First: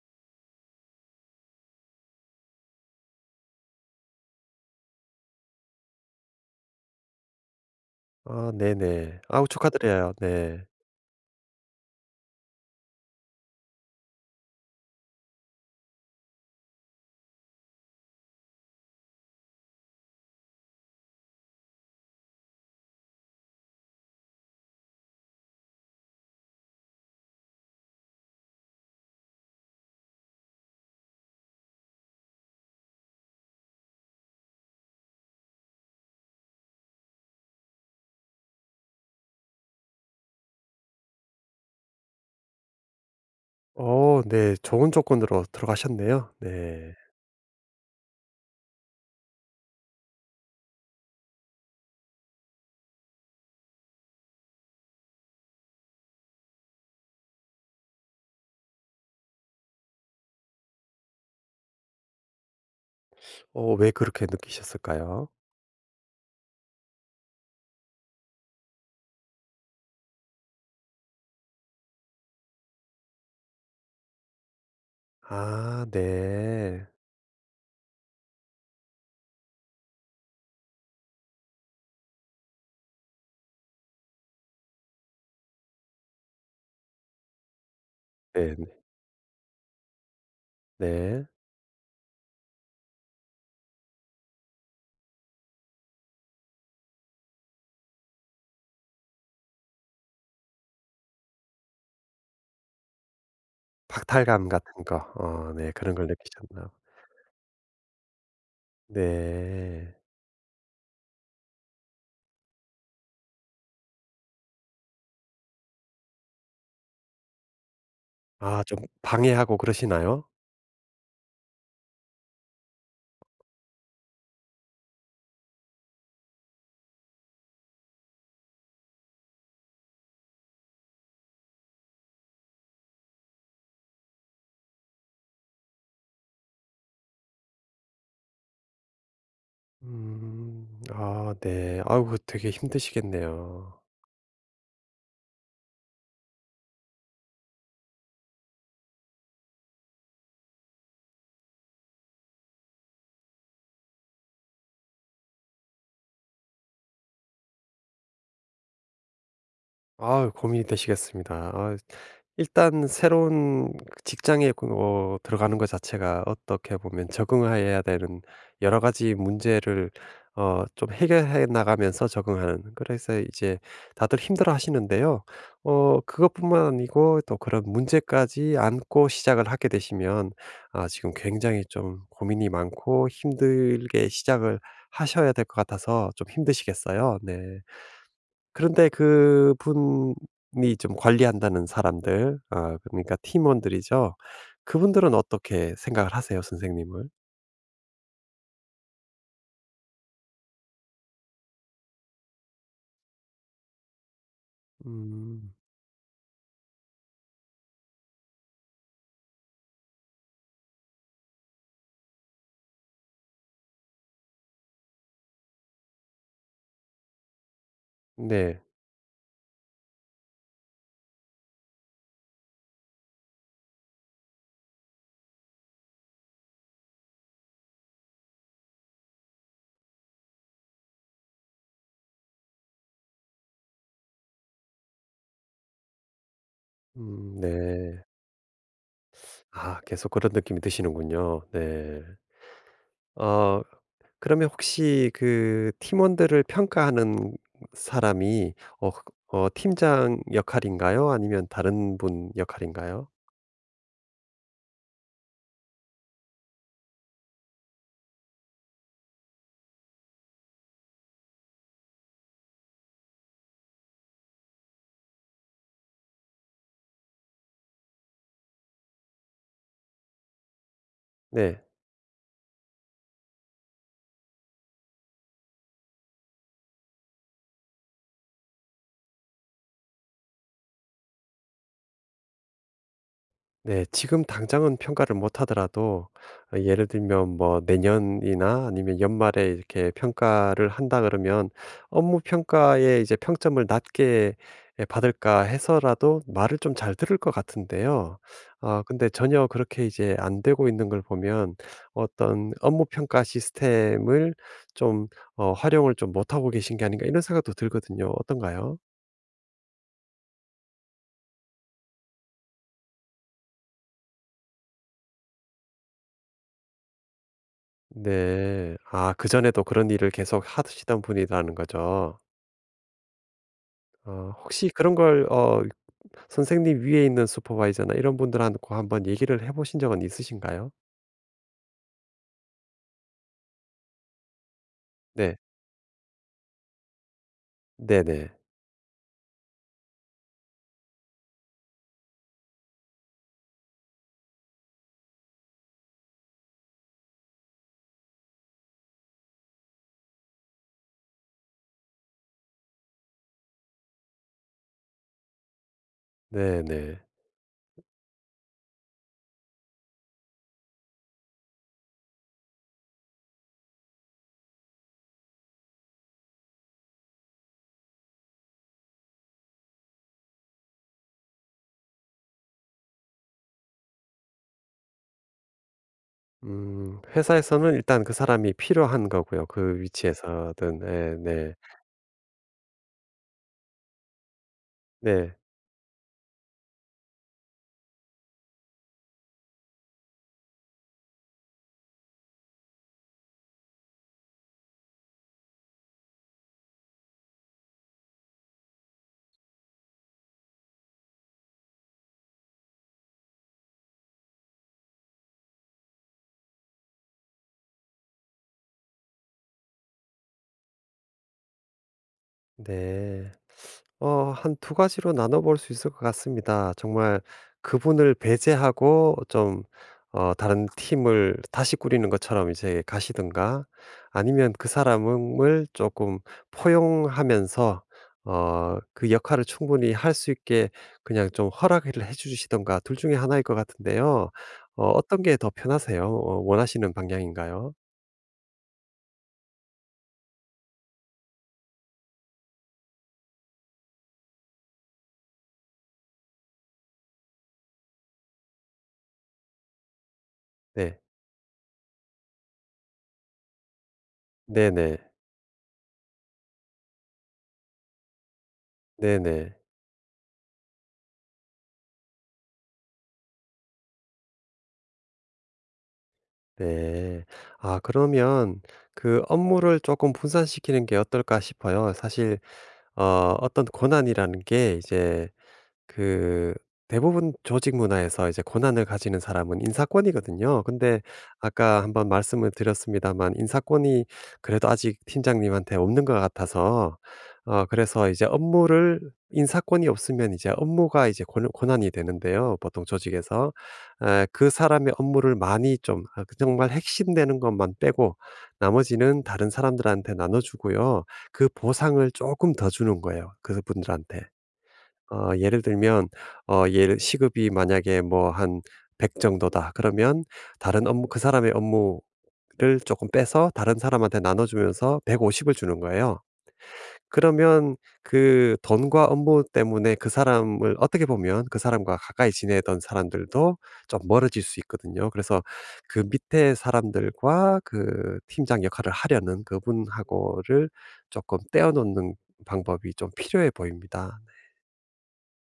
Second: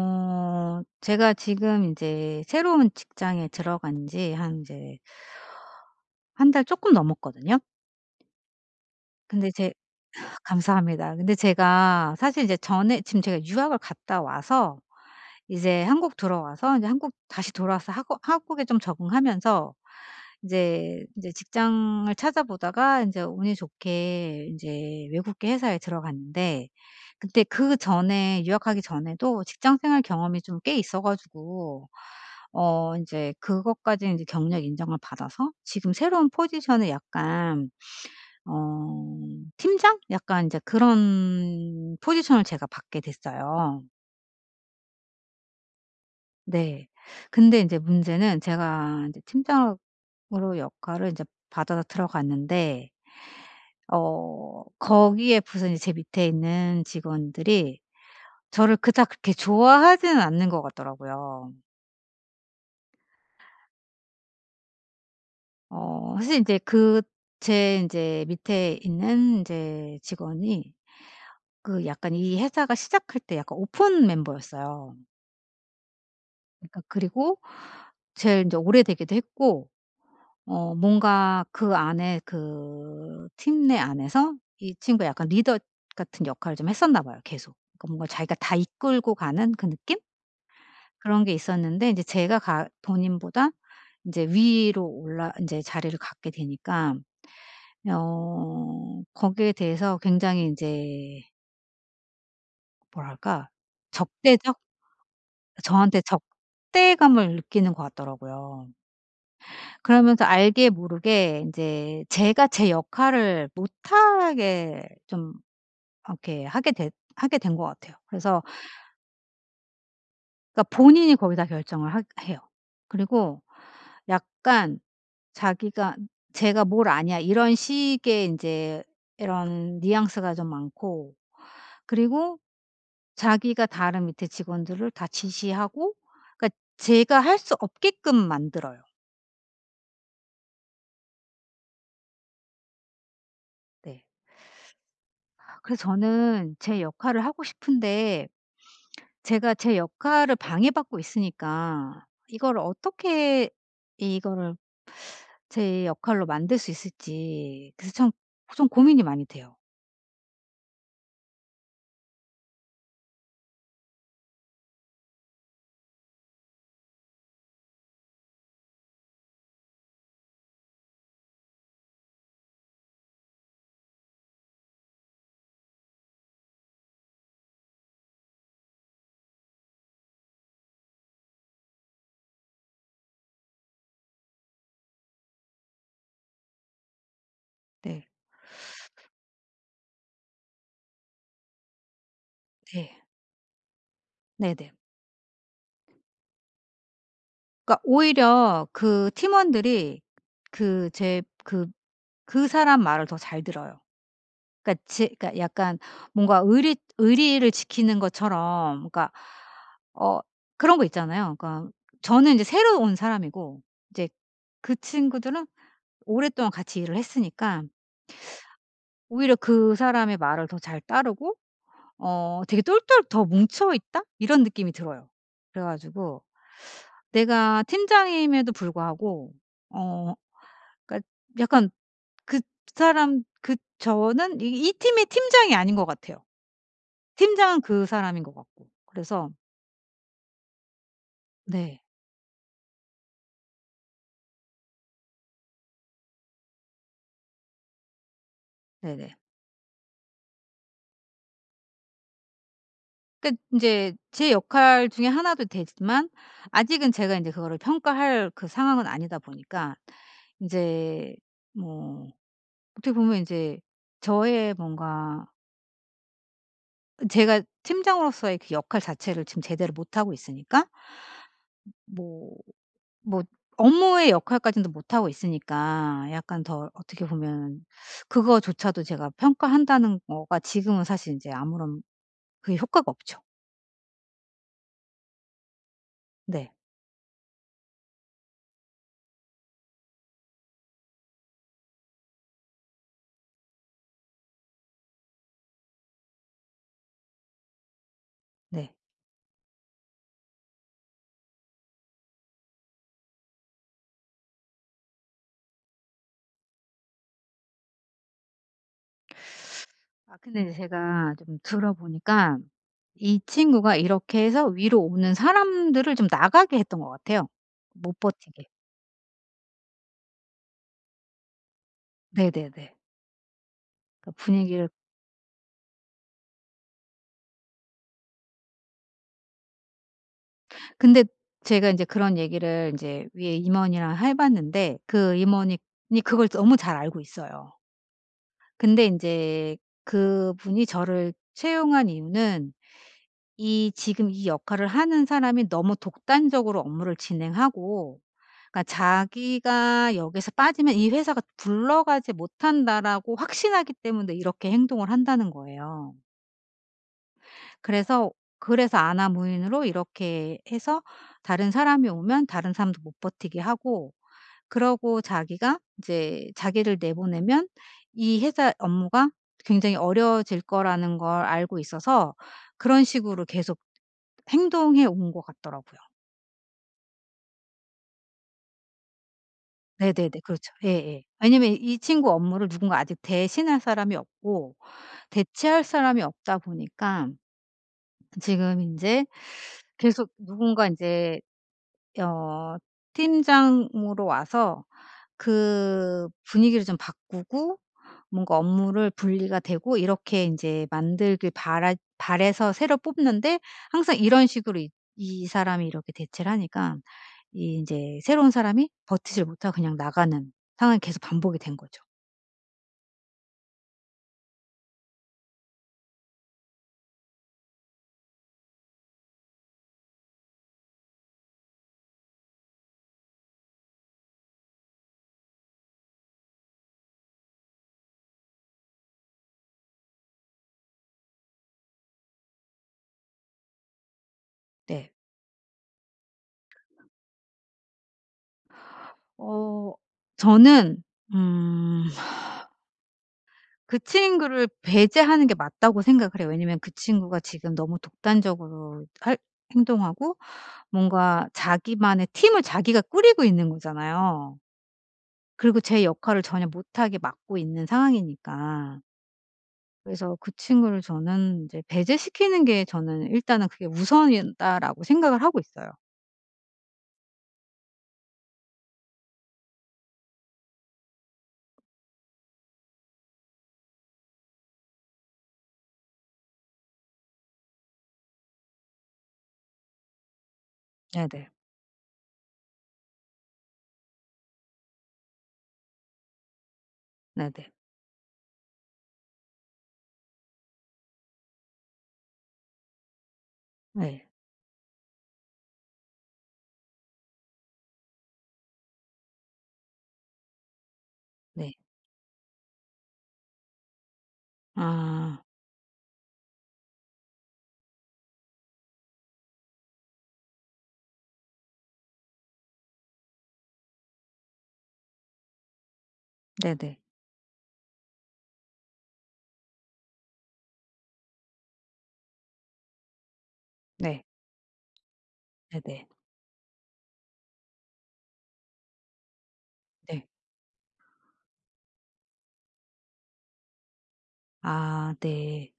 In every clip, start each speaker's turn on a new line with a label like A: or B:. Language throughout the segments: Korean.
A: 제가 지금 이제 새로운 직장에 들어간 지 한 이제 한 달 조금 넘었거든요.
B: 아 네네. 아우
A: 근데 제
B: 축하드려요.
A: 아,
B: 네.
A: 감사합니다. 근데 제가 사실 이제 전에 지금 제가 유학을 갔다 와서 이제 한국 들어와서 이제 한국 다시 돌아와서 하고 한국에 좀 적응하면서 이제 직장을 찾아보다가 인제 운이 좋게 인제 외국계 회사에 들어갔는데, 그때 그전에 유학하기 전에도 직장 생활 경험이 좀 꽤 있어 가지고 인제 그것까지 인제 경력 인정을 받아서 지금 새로운 포지션에 약간, 어 팀장? 약간 인제 그런 포지션을 제가 받게 됐어요.
B: 어 네. 좋은 조건으로 들어가셨네요.
A: 네.
B: 네.
A: 근데 인제 문제는, 제가 인제 팀장으로 역할을 인제 받아서 들어갔는데 거기에 무슨 제 밑에 있는 직원들이 저를 그닥 그렇게 좋아하지는 않는 것 같더라고요.
B: 왜 그렇게 느끼셨을까요?
A: 사실 이제 그 제 이제 밑에 있는 이제 직원이, 그 약간 이 회사가 시작할 때 약간 오픈 멤버였어요.
B: 아
A: 그러니까
B: 네.
A: 그리고 제일 이제 오래되기도 했고 뭔가 그 안에, 그 팀 내 안에서 이 친구가 약간 리더 같은 역할을 좀 했었나 봐요 계속. 그러니까 뭔가 자기가 다
B: 네네.
A: 이끌고 가는 그 느낌?
B: 네.
A: 그런
B: 네.
A: 게 있었는데, 이제 제가 가 본인보다 이제 위로 올라 이제 자리를 갖게 되니까 거기에 대해서 굉장히 이제, 뭐랄까,
B: 박탈감
A: 적대적
B: 같은 거. 어 네. 그런
A: 저한테
B: 걸 느끼셨나
A: 적대감을 느끼는 것 같더라고요.
B: 네.
A: 그러면서 알게 모르게 이제 제가 제 역할을 못하게 좀 이렇게 하게 된 것 같아요. 그래서.
B: 아 좀 방해하고 그러시나요?
A: 그러니까 본인이 거기다 결정을 하 해요. 그리고 약간 자기가 "제가 뭘 아냐." 이런 식의 인제 이런 뉘앙스가 좀 많고, 그리고 자기가 다른 밑에 직원들을 다 지시하고, 그러니까 제가 할 수 없게끔 만들어요.
B: 음. 아 네. 아우 되게 힘드시겠네요.
A: 네. 그래서 저는 제 역할을 하고 싶은데, 제가 제 역할을 방해받고 있으니까 이걸 어떻게 이거를 제 역할로 만들 수 있을지, 그래서 참 좀 고민이 많이 돼요.
B: 아 고민이 되시겠습니다. 아 일단 새로운 그 직장에 그 들어가는 것 자체가 어떻게 보면 적응해야 되는 여러 가지 문제를 좀 해결해 나가면서 적응하는 그래서 이제 다들 힘들어하시는데요. 그것뿐만 아니고 또 그런 문제까지 안고 시작을 하게 되시면 아 지금 굉장히 좀 고민이 많고 힘들게 시작을 하셔야 될 것 같아서 좀 힘드시겠어요. 네.
A: 네.
B: 그런데 그분이 좀 관리한다는 사람들 아
A: 네.
B: 그러니까 팀원들이죠.
A: 네네.
B: 그분들은 어떻게 생각을 하세요 선생님을?
A: 그러니까 오히려 그 팀원들이 그 제 그 사람 말을 더 잘 들어요. 그러니까 제 그러니까
B: 음.
A: 약간 뭔가 의리를 지키는 것처럼, 그러니까 어 그런 거 있잖아요. 그러니까 저는 이제 새로 온 사람이고 이제 그 친구들은 오랫동안 같이 일을 했으니까
B: 네.
A: 오히려 그 사람의 말을 더 잘 따르고 되게 똘똘 더 뭉쳐 있다? 이런 느낌이 들어요. 그래 가지고 내가 팀장임에도 불구하고 어 그러니까 약간, 그 사람 그 저는 이 팀의 팀장이 아닌 것 같아요. 팀장은 그
B: 네.
A: 사람인 것 같고. 그래서.
B: 아 계속 그런 느낌이 드시는군요.
A: 네.
B: 네. 어 그러면 혹시 그 팀원들을 평가하는 사람이 어
A: 네네.
B: 팀장 역할인가요? 아니면 다른 분 역할인가요?
A: 그러니까 제제 역할 중에 하나도 되지만 아직은 제가 이제 그거를 평가할 그 상황은 아니다 보니까 이제, 뭐, 어떻게 보면 이제 저의 뭔가, 제가 팀장으로서의 그 역할 자체를 지금 제대로 못하고 있으니까
B: 네.
A: 뭐 뭐 업무의 역할까지는 못하고 있으니까, 약간 더 어떻게 보면 그거조차도 제가 평가한다는 거가 지금은 사실 인제 아무런 그게 효과가 없죠.
B: 네. 지금 당장은 평가를 못 하더라도
A: 네.
B: 예를 들면 뭐 내년이나 아니면 연말에 이렇게 평가를 한다 그러면 업무 평가에 이제 평점을 낮게 예 받을까 해서라도 말을 좀 잘 들을 것 같은데요.
A: 네.
B: 아 근데 전혀 그렇게 이제 안 되고 있는 걸 보면 어떤 '업무 평가 시스템을 좀 활용을 좀 못하고 계신 게 아닌가.' 이런 생각도 들거든요. 어떤가요?
A: 아 근데 이제 제가 좀 들어보니까, 이 친구가 이렇게 해서 위로 오는 사람들을 좀 나가게 했던 것 같아요, 못 버티게.
B: 네. 아 그전에도 그런 일을 계속 하시던 분이라는 거죠?
A: 네네네. 그러니까 분위기를.
B: 혹시 그런 걸 선생님 위에 있는 슈퍼바이저나 이런 분들하고 한번 얘기를 해 보신 적은 있으신가요?
A: 근데 제가 인제 그런 얘기를 인제 위에 임원이랑 해 봤는데, 그
B: 네.
A: 임원이 이 그걸 너무 잘 알고 있어요.
B: 네네.
A: 근데 인제, 그분이 저를 채용한 이유는, 이 지금 이 역할을 하는 사람이 너무 독단적으로 업무를 진행하고, 그러니까 자기가 '여기서 빠지면 이 회사가 굴러가지 못한다.'라고 확신하기 때문에 이렇게 행동을 한다는 거예요.
B: 네네.
A: 그래서 그래서 안하 무인으로 이렇게 해서 다른 사람이 오면 다른 사람도 못 버티게 하고, 그러고 자기가 이제 자기를 내보내면 이 회사 업무가 굉장히 어려워질 거라는 걸 알고 있어서 그런 식으로 계속 행동해 온 것 같더라고요.
B: 회사에서는 일단 그 사람이 필요한 거고요, 그
A: 네네네. 그렇죠.
B: 위치에서든.
A: 예예.
B: 네,
A: 왜냐면
B: 네.
A: 이 친구 업무를 누군가 아직 대신할 사람이 없고
B: 네.
A: 대체할 사람이 없다 보니까, 지금 인제 계속 누군가 인제 어 팀장으로 와서 그 분위기를 좀 바꾸고 뭔가 업무를 분리가 되고 이렇게 인제 만들길 바라 바래서 새로 뽑는데, 항상 이런 식으로 이 사람이 이렇게 대체를 하니까, 이 인제 새로운 사람이 버티질 못하고 그냥 나가는 상황이 계속 반복이 된 거죠.
B: 네. 한 두 가지로 나눠 볼 수 있을 것 같습니다. 정말 그분을 배제하고 좀 다른 팀을 다시 꾸리는 것처럼 이제 가시든가 아니면 그 사람을 조금 포용하면서 그 역할을 충분히 할 수 있게 그냥 좀 허락을 해 주시든가 둘 중에 하나일 것 같은데요.
A: 네.
B: 어떤 게 더 편하세요? 원하시는 방향인가요?
A: 어 저는, 음 그 친구를 배제하는 게 맞다고 생각을 해요. 왜냐면 그 친구가 지금 너무 독단적으로 할 행동하고
B: 네.
A: 뭔가 자기만의 팀을 자기가 꾸리고 있는 거잖아요.
B: 네네.
A: 그리고 제 역할을 전혀 못하게 막고 있는 상황이니까.
B: 네네.
A: 그래서 그 친구를 저는 이제 배제시키는 게, 저는 일단은 그게 우선이다라고 생각을 하고 있어요.
B: 네. 아 그러면 그 업무를 조금 분산시키는 게 어떨까 싶어요. 사실 어 어떤 권한이라는 게 이제 그 대부분 조직 문화에서 이제 권한을 가지는 사람은 인사권이거든요. 근데
A: 네네.
B: 아까 한번 말씀을 드렸습니다만 인사권이 그래도 아직 팀장님한테 없는 것 같아서
A: 네네.
B: 그래서 이제 업무를 인사권이 없으면 이제 업무가 이제 권한이 되는데요. 보통 조직에서
A: 네.
B: 그 사람의 업무를 많이 좀 아, 그 정말 핵심되는 것만 빼고 나머지는 다른 사람들한테 나눠주고요. 그
A: 네.
B: 보상을 조금 더 주는 거예요. 그분들한테.
A: 아.
B: 예를 들면 예를 시급이 만약에 뭐 한 100 정도다 그러면 다른 업무 그 사람의 업무를 조금 빼서 다른 사람한테 나눠 주면서 150을 주는 거예요.
A: 네네.
B: 그러면 그 돈과 업무 때문에 그 사람을 어떻게 보면 그 사람과 가까이 지내던 사람들도 좀
A: 네.
B: 멀어질 수 있거든요. 그래서
A: 네네.
B: 그 밑에 사람들과 그 팀장 역할을 하려는
A: 네.
B: 그분하고를 조금 떼어 놓는 방법이 좀 필요해 보입니다.
A: 아 네.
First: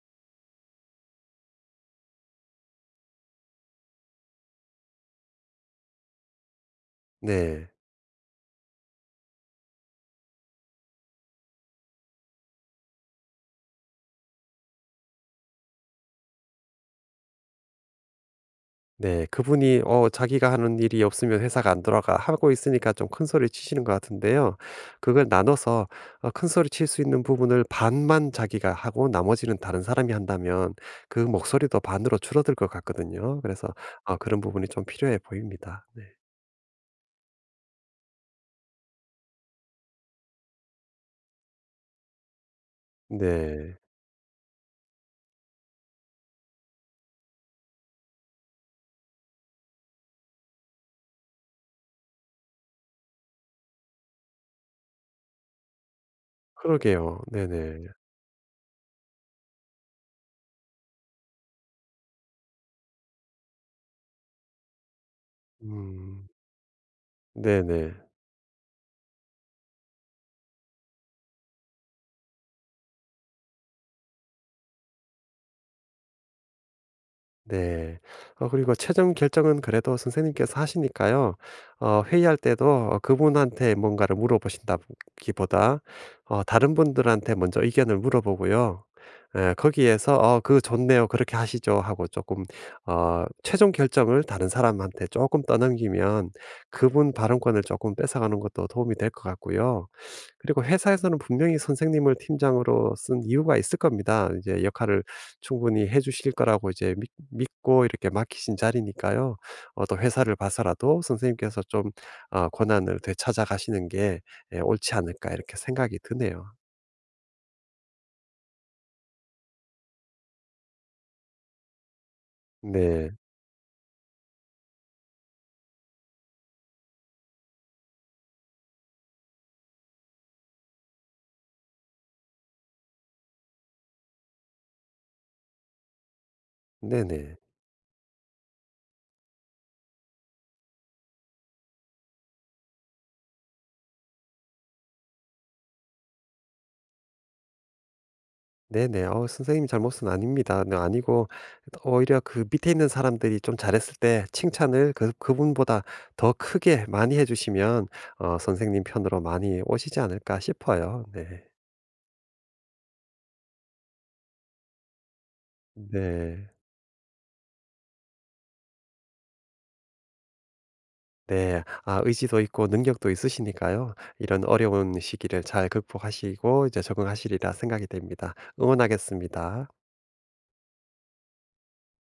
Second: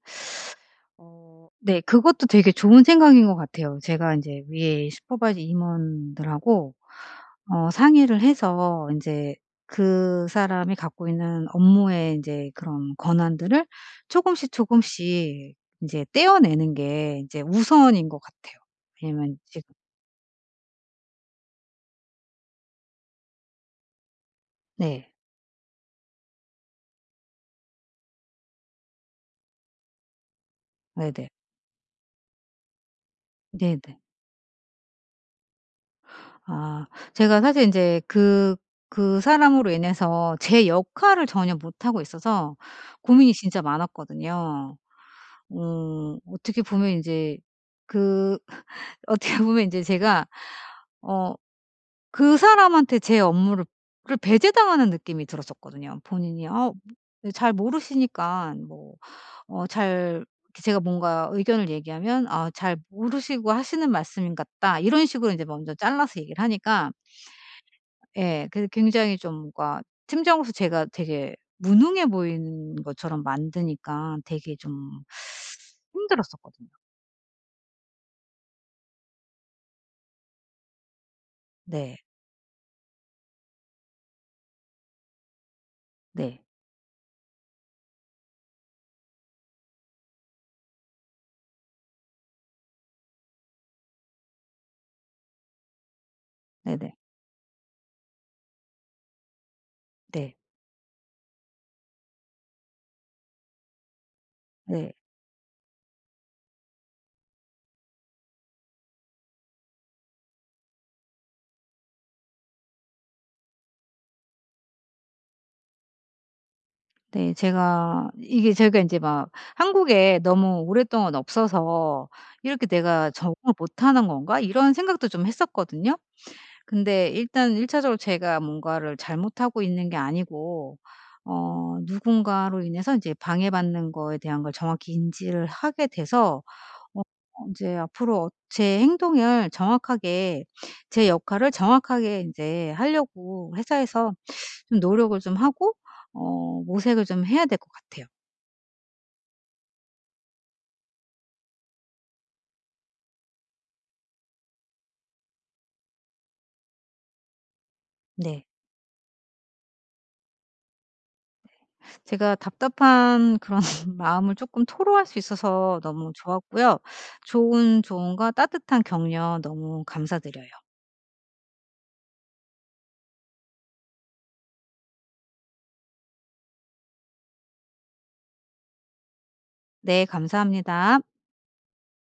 A: 어 네. 그것도 되게 좋은 생각인 것 같아요. 제가 인제 위에 슈퍼바이저 임원들하고
B: 네.
A: 상의를 해서 인제 그 사람이 갖고 있는 업무의 인제 그런 권한들을 쪼금씩 쪼금씩 인제 떼어내는 게 인제 우선인 것 같아요.
B: 네.
A: 왜냐면 지금.
B: 그분이 어 자기가 하는 일이 없으면 회사가 안 돌아가 하고 있으니까 좀 큰 소리 치시는 것 같은데요.
A: 네.
B: 그걸 나눠서 큰 소리 칠 수 있는 부분을 반만 자기가 하고 나머지는 다른 사람이 한다면 그
A: 네네.
B: 목소리도 반으로 줄어들 것 같거든요. 그래서
A: 네네.
B: 아 그런 부분이 좀 필요해 보입니다. 네.
A: 아 제가 사실 인제 그 사람으로 인해서 제 역할을 전혀 못하고 있어서 고민이 진짜
B: 네.
A: 많았거든요. 어떻게 보면 이제 그 어떻게 보면 이제 제가 어 그 사람한테 제 업무를 를 배제당하는 느낌이 들었었거든요. 본인이
B: 그러게요.
A: 잘 모르
B: 네네.
A: 시니까 뭐 잘 이렇게, 제가 뭔가 의견을 얘기하면 "아, 잘 모르시고 하시는 말씀인 같다." 이런 식으로 이제 먼저 잘라서
B: 음.
A: 얘기를 하니까,
B: 네네.
A: 예 그래서 굉장히 좀 뭔가, 팀장으로서 제가 되게 무능해 보이는 것처럼 만드니까 되게 좀 힘들었었거든요.
B: 네. 그리고 최종 결정은 그래도 선생님께서 하시니까요.
A: 네.
B: 회의할 때도 그분한테 뭔가를 물어보신다기보다
A: 네.
B: 다른 분들한테 먼저 의견을 물어보고요. 거기에서 "어 그 좋네요. 그렇게 하시죠." 하고 조금 최종 결정을 다른 사람한테 조금 떠넘기면
A: 네 네. 네.
B: 그분 발언권을 조금 뺏어가는 것도 도움이 될 것 같고요.
A: 네.
B: 그리고 회사에서는 분명히 선생님을 팀장으로 쓴 이유가 있을 겁니다. 이제
A: 네.
B: 역할을 충분히 해 주실 거라고 이제 믿 믿고 이렇게 맡기신 자리니까요. 또 회사를 봐서라도 선생님께서 좀 권한을 되찾아 가시는 게 예 옳지 않을까 이렇게 생각이 드네요.
A: 네. 제가 인제 막 한국에 너무 오랫동안 없어서 '이렇게 내가
B: 네.
A: 적응을 못하는 건가?' 이런 생각도 좀 했었거든요. 근데 일단 1 차적으로 제가 뭔가를 잘못하고 있는 게 아니고 누군가로 인해서 인제 방해받는 거에 대한 걸 정확히 인지를 하게 돼서 어
B: 네네.
A: 인제 앞으로 제 행동을 정확하게, 제 역할을 정확하게 인제 하려고 회사에서 좀 노력을 좀 하고 모색을 좀 해야 될 것 같아요.
B: 네네. 선생님 잘못은 아닙니다. 네 아니고 오히려 그 밑에 있는 사람들이 좀 잘했을 때 칭찬을 그분보다 더 크게 많이 해 주시면
A: 네.
B: 선생님 편으로 많이 오시지 않을까 싶어요. 네.
A: 제가 답답한 그런 마음을 조금 토로할 수 있어서 너무
B: 네.
A: 좋았고요. 좋은 조언과 따뜻한 격려 너무 감사드려요.
B: 네. 아 의지도 있고 능력도 있으시니까요. 이런 어려운 시기를 잘 극복하시고 이제 적응하시리라 생각이 됩니다. 응원하겠습니다.
A: 네, 감사합니다.